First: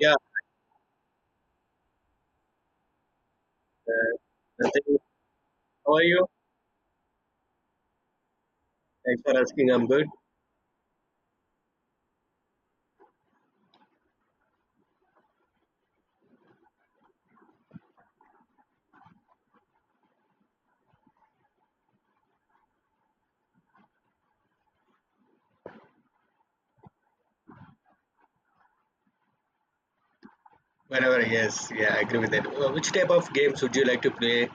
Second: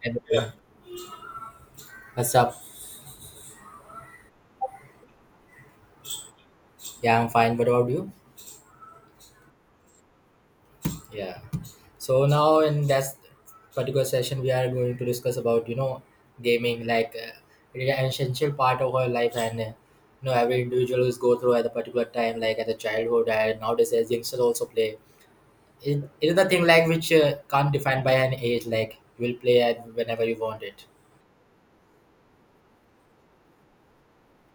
Hey, bro. What's up? uh, the how are you? Yeah, I'm fine. What about you? Thanks for asking. I'm good. Yeah. So now in that particular session, we are going to discuss about you know gaming, like really an essential part of our life, and you know every individual is go through at a particular time, like at the childhood, and nowadays as youngsters also play. It is the thing like which can't defined by an age. Like you will play at whenever you want it. Whenever, yes, yeah, I agree with that. Which type of games would you like to play?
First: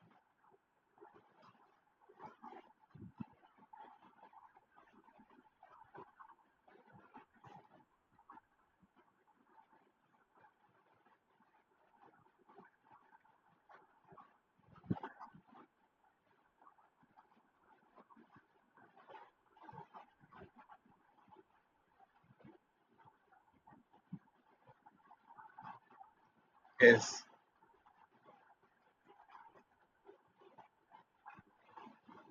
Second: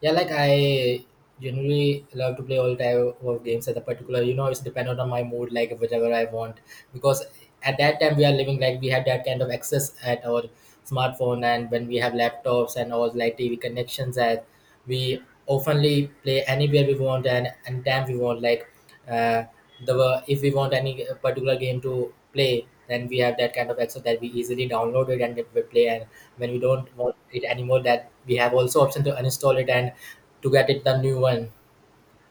Yeah, like I generally love to play all type of games at the particular, you know, it's dependent on my mood, like whichever I want. Because at that time we are living like we have that kind of access at our smartphone and when we have laptops and all like TV connections that we oftenly play anywhere we want and time we want. Like uh, the if we want any particular game to play, then we have that kind of access that we easily download it and we play and when we don't want Yes, it anymore that we have also option to uninstall it and to get it the new one.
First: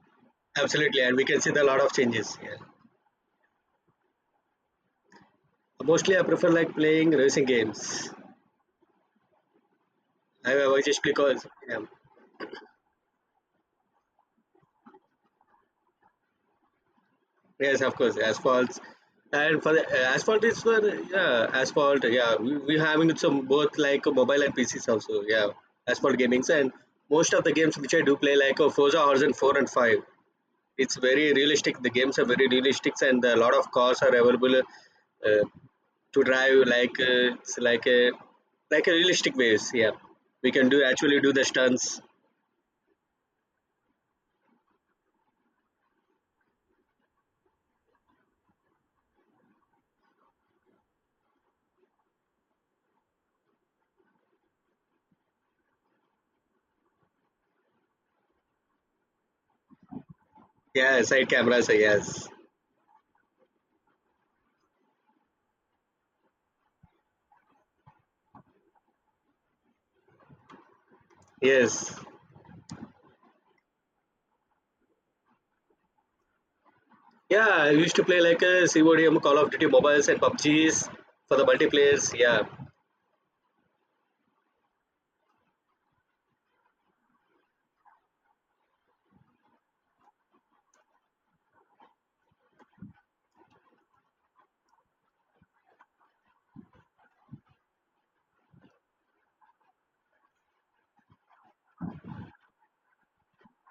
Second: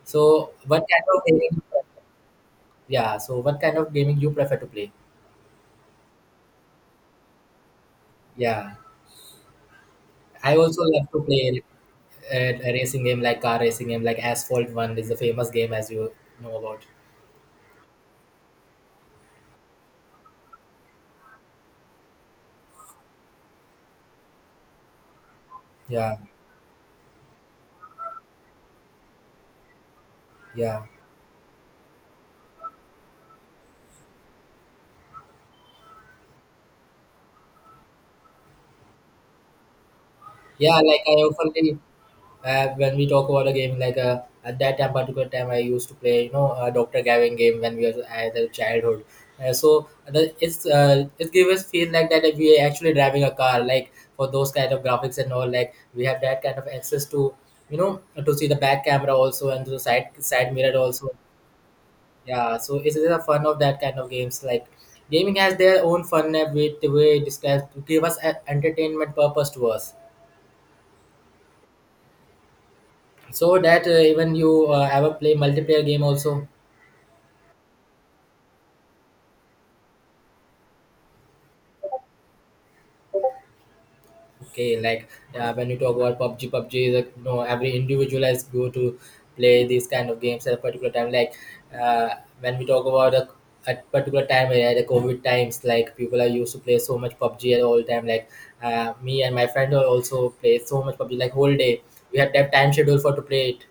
So what absolutely, kind and of we can see gaming? the lot of changes. Yeah, Yeah. So what kind of gaming you prefer to play? mostly I prefer like playing racing games. Yeah, I I I also just love to because play yeah, a racing game like car racing game like Asphalt One is the famous game as you know about. yes, of course, asphalt. And for the asphalt is for yeah, asphalt. Yeah, we having some both like mobile and PCs also. Yeah, asphalt Yeah, gamings and most of the games which I do play like Forza Horizon four and five. yeah, It's very realistic. The games are very realistic, and a lot of cars are available to drive. Like a realistic ways. Yeah, we can yeah. do Like I actually do the often play. stunts. When we talk about a game like at that time particular time I used to play you know dr gavin game when we were at the childhood, so it's it gave us feel like that we are actually driving a car like for those kind of graphics and all like we have that kind of access to you know to see the back camera also and to the side mirror Yeah, also, side cameras. Yes, yeah, so it's the fun of that kind of games like gaming has their own fun with the way it describes to give us a entertainment purpose to us. yes. So that even you ever play multiplayer game also? Yeah, I used to play like a CODM, Call of Duty mobiles and PUBGs for the multiplayers. Yeah, Okay, like when you talk about PUBG, PUBG is a, you know every individual has go to play these kind of games at a particular time. Like uh, when we talk about a at particular time the COVID times, like people are used to play so much PUBG at all time. Like me and my friend are also play so much PUBG like whole day. We had that time schedule for to play it.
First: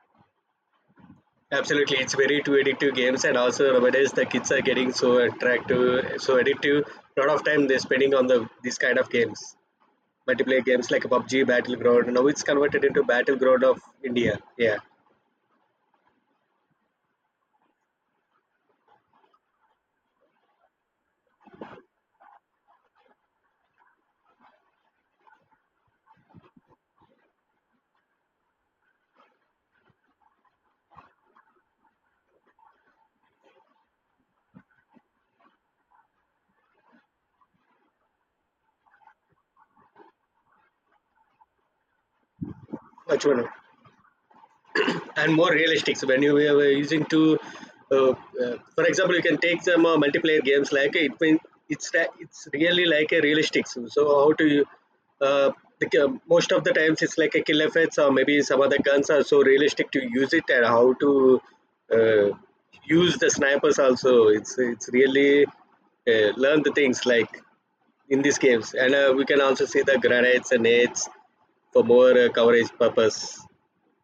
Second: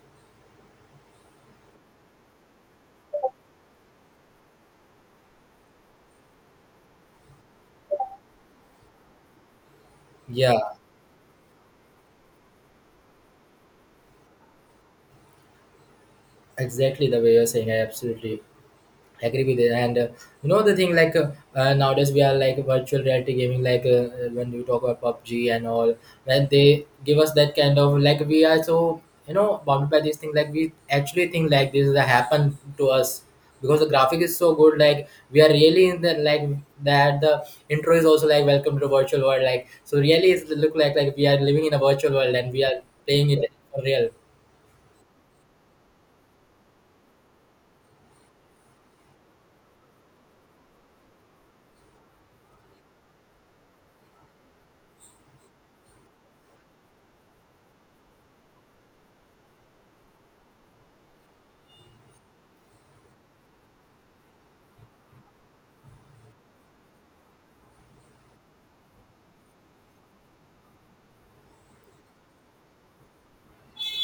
absolutely. It's very too addictive games, and also nowadays the kids are getting so attractive, so addictive. A lot of time they're spending on these kind of games. Yeah, Multiplayer games like PUBG, Battleground. Now it's converted into Battleground of India. Yeah, exactly the way you're saying. I absolutely agree with it and you know the thing like nowadays we are like virtual reality gaming like when we talk about PUBG and all when they give us that kind of like we are so you know bounded by this thing like we actually think like this is a happen to us because the graphic is so good like we are really in the like that the intro is also like welcome to the virtual world like so really it's look like we are living in a virtual world and we are much playing it more for real. and more realistic. So when you were using to, for example, you can take some multiplayer games like it. It's it's really like a realistic. So so how to you? Uh, the, uh, most of the times it's like a kill effects or maybe some other guns are so realistic to use it and how to uh, use the snipers also it's really learn the things like in these games. And we can also see the granites and nades for more coverage purpose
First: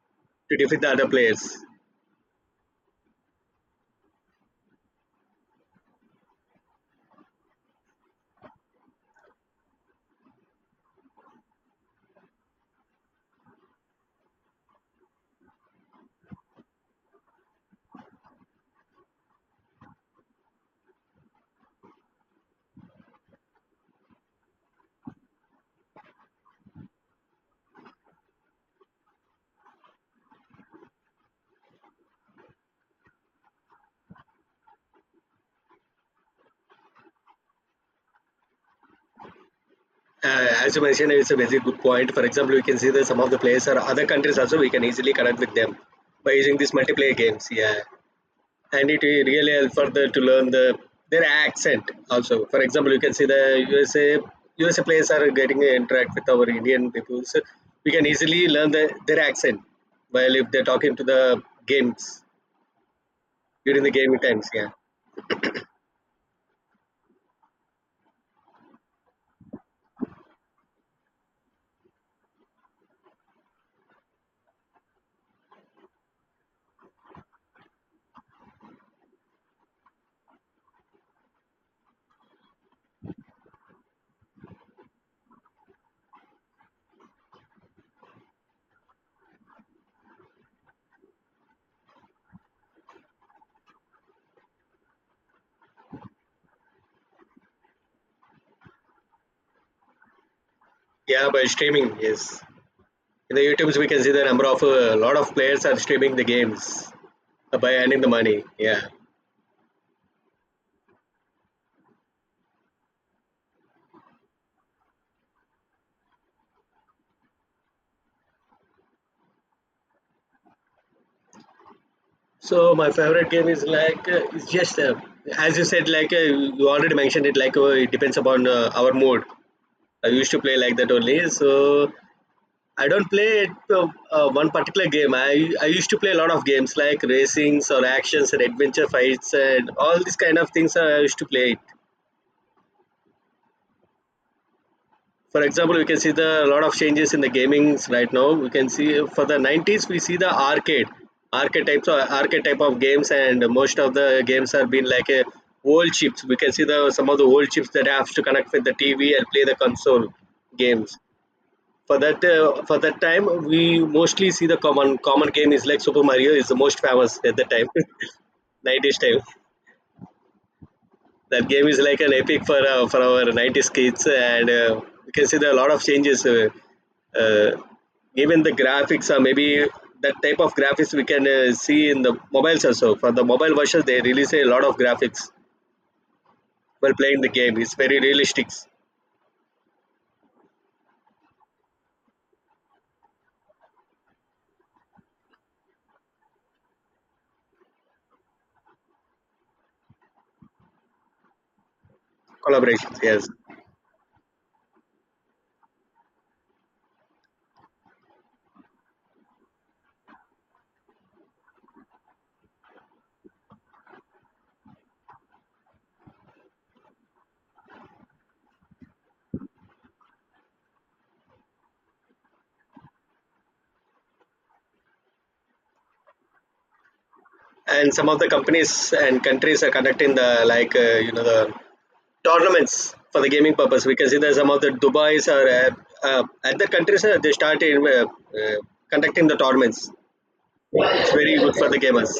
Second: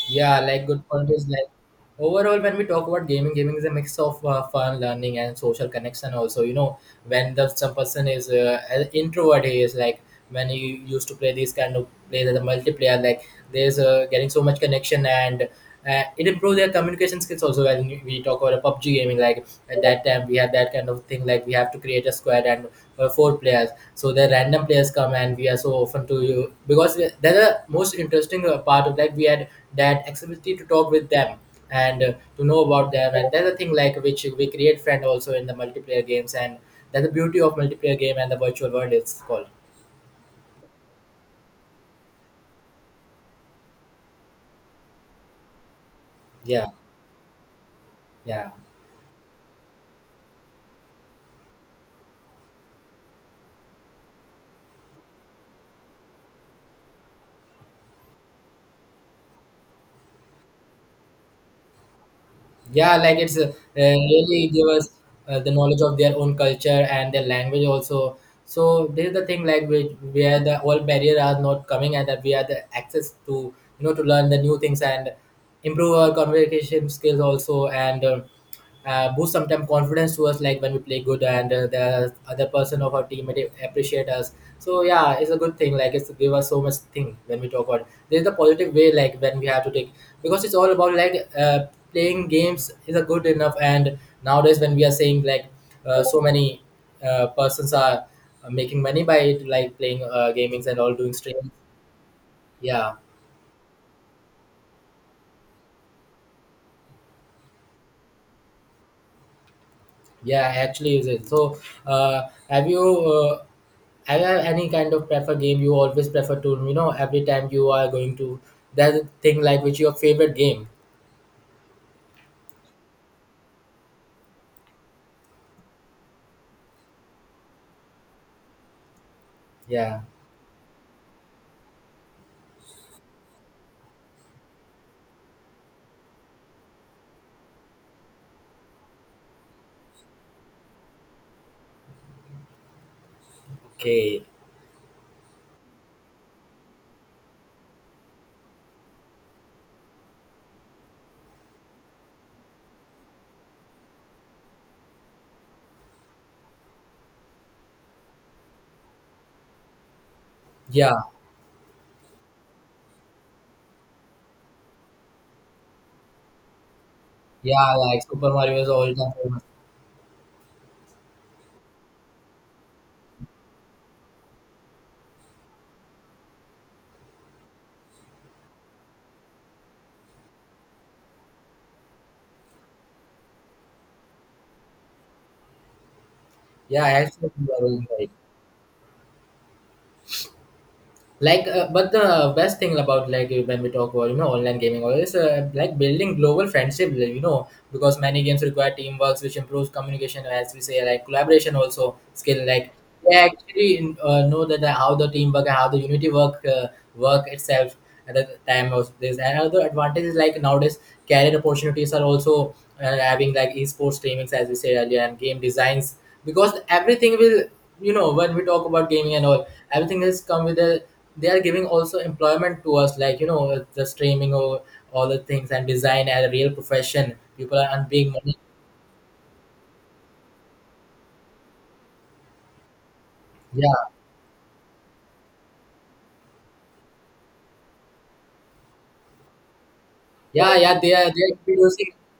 Yeah, to like defeat good the other point is like players. overall when we talk about gaming, gaming is a mix of fun, learning, and social connection. Also, you know, when the some person is an introvert, he is like when he used to play these kind of plays as a multiplayer, like there's getting so much connection and it improves their communication skills also when we talk about a PUBG gaming like at that time we had that kind of thing like we have to create a squad and 4 players, so the random players come and we are so often to you because that's the most interesting part of that we had that activity to talk with them and to know about them and that's the thing like which we create friend also in the multiplayer games and that's the beauty of multiplayer game and the virtual world it's called. As you mentioned, it's a very good point. For example, we can see that some of the players are other countries also. We can easily connect with them by using yeah these multiplayer games. Yeah, yeah and it will really help further to learn the their accent also. For example, you can see the USA players are getting to interact with our Indian people, so we can easily learn the, their accent while if they're talking to the games yeah Like it's during the gaming times. really give Yeah. us the knowledge of their own culture and their language also, so this is the thing like we, where the all barrier are not coming and that we have the access to you know to learn the new things and improve our communication skills also and boost sometimes confidence to us like when we play good and the other person of our team may appreciate us, so yeah it's a good thing like it's give us so much thing when we talk about there's the positive way like when we have to take because it's all about like playing games is a good enough and nowadays when we are saying like so many persons are making money by it like playing gamings and all doing Yeah, by streams. streaming, yes. Yeah, In the YouTubes, we can see the number of a lot of players are streaming the games by earning the money. Yeah. yeah, I actually use it. So uh, have you uh, have you any kind of prefer game you always prefer to you know every time you are going to that thing like which your favorite game. So my favorite game is like it's just as you said, like you already mentioned it. Like it depends upon our mood. Yeah. I used to play like that only. So I don't play it, one particular game. I used to play a lot of games like racings or actions and adventure fights and all these kind of things. I used to play it. Okay. For example, we can see the lot of changes in the gamings right now. We can see for the 90s, we see the arcade, archetypes or archetype of games, and most of the games have been like a old chips. We can see the some of the old chips that have to connect with the TV and play the console games. yeah For that time, we mostly see the common game is like Super Mario is the most famous at the time, yeah Like Super Mario is all 90s time time. famous. That game is like an epic for our '90s kids, and you can see there are a lot of changes. Uh, even the graphics, or maybe that type of graphics we can see in the mobiles also. For the mobile version, they release a lot of graphics Yeah, I while playing the actually game. It's love very it. realistic Like but the best thing about like when we talk about you know online gaming or is like building global friendship, you know because many games require teamwork which improves communication as we say like collaboration also skill like collaborations, they yes. actually know that how the teamwork and how the unity work work itself at the time of this and other advantages like nowadays career opportunities are also having like esports streamings as we said earlier and game designs because everything will you know when we talk about gaming and all everything has come with a they are giving also employment to us like you know the streaming or all the things and design as a real profession people are earning And some big of the money. companies and countries are conducting the like you know the tournaments for the gaming purpose. yeah We can see that some of the Dubai's or uh, other countries they started uh, conducting the tournaments. yeah yeah they are It's they are very good for the introducing, gamers.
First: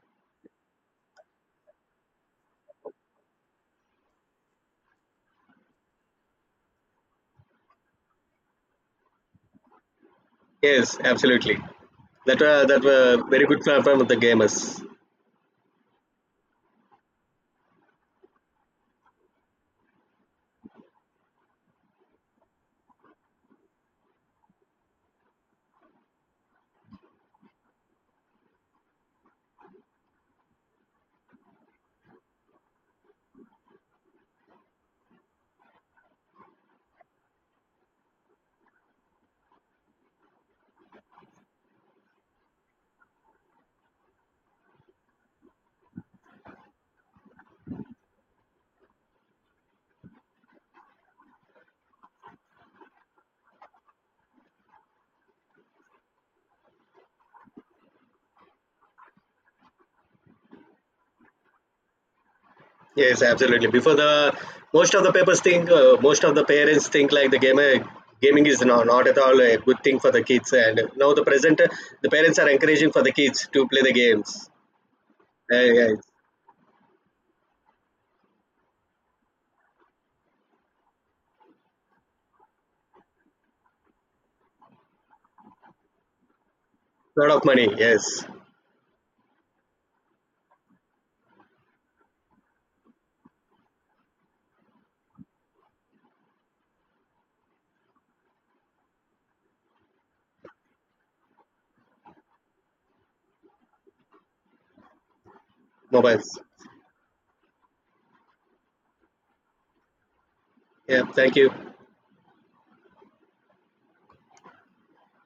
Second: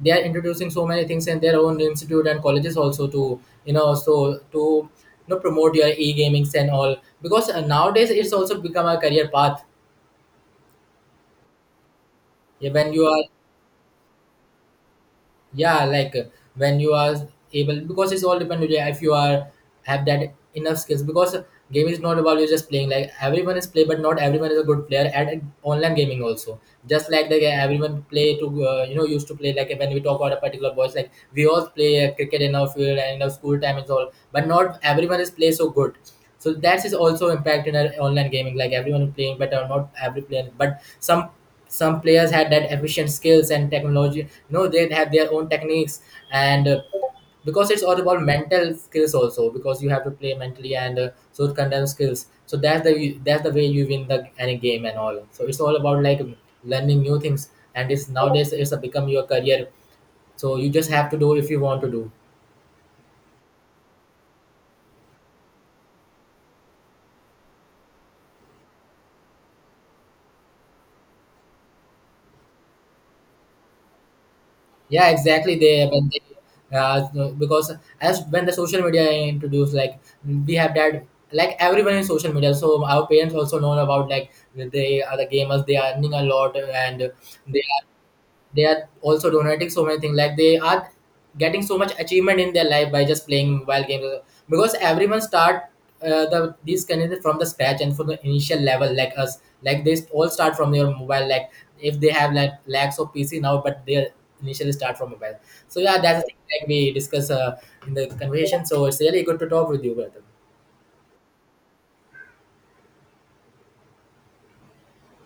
they are introducing so many things in their own institute and colleges also to you know so to you know promote your e-gamings and all because nowadays it's also become a career path. Yes, absolutely. That were Yeah, that when you were are very good for the gamers. yeah, like when you are able because it's all depend on you if you are have that enough skills because game is not about you just playing like everyone is play but not everyone is a good player at online gaming also, just like the game everyone play to you know used to play like when we talk about a particular boys like we all play cricket in our field and in our school time is all but not everyone is play so good, so that is also impact in our online gaming. Like everyone playing better, not every player, but some players had that efficient skills and technology. You know, they have their own techniques, and because it's all about mental skills also. Because you have to play mentally and so it contains skills. So that's the way you win the any game and all. So it's all about like learning new things, and it's nowadays it's a become your career. So you just have to do if you want to do. Yes, absolutely. Before the most of the papers think, most of the parents think like the gamer gaming is not, not at all a good thing for the kids. And now the present, the parents are encouraging for the kids to play the games. Yeah, exactly. They Yeah, it's when they Because as when the social media introduced like we have that like everyone in social media, so our parents also know about like they are the gamers, they are earning a lot and a lot of they money. Yes, they are also donating so many things like they are getting so much achievement in their life by just playing mobile games because everyone start these candidates from the scratch and from the initial level like us like they all start from their mobile like if they have like lakhs of pc now but they initially start from mobile. So yeah, that's the mobiles. thing like we discuss in the conversation, so it's really good to talk with you, brother. Yeah, thank you.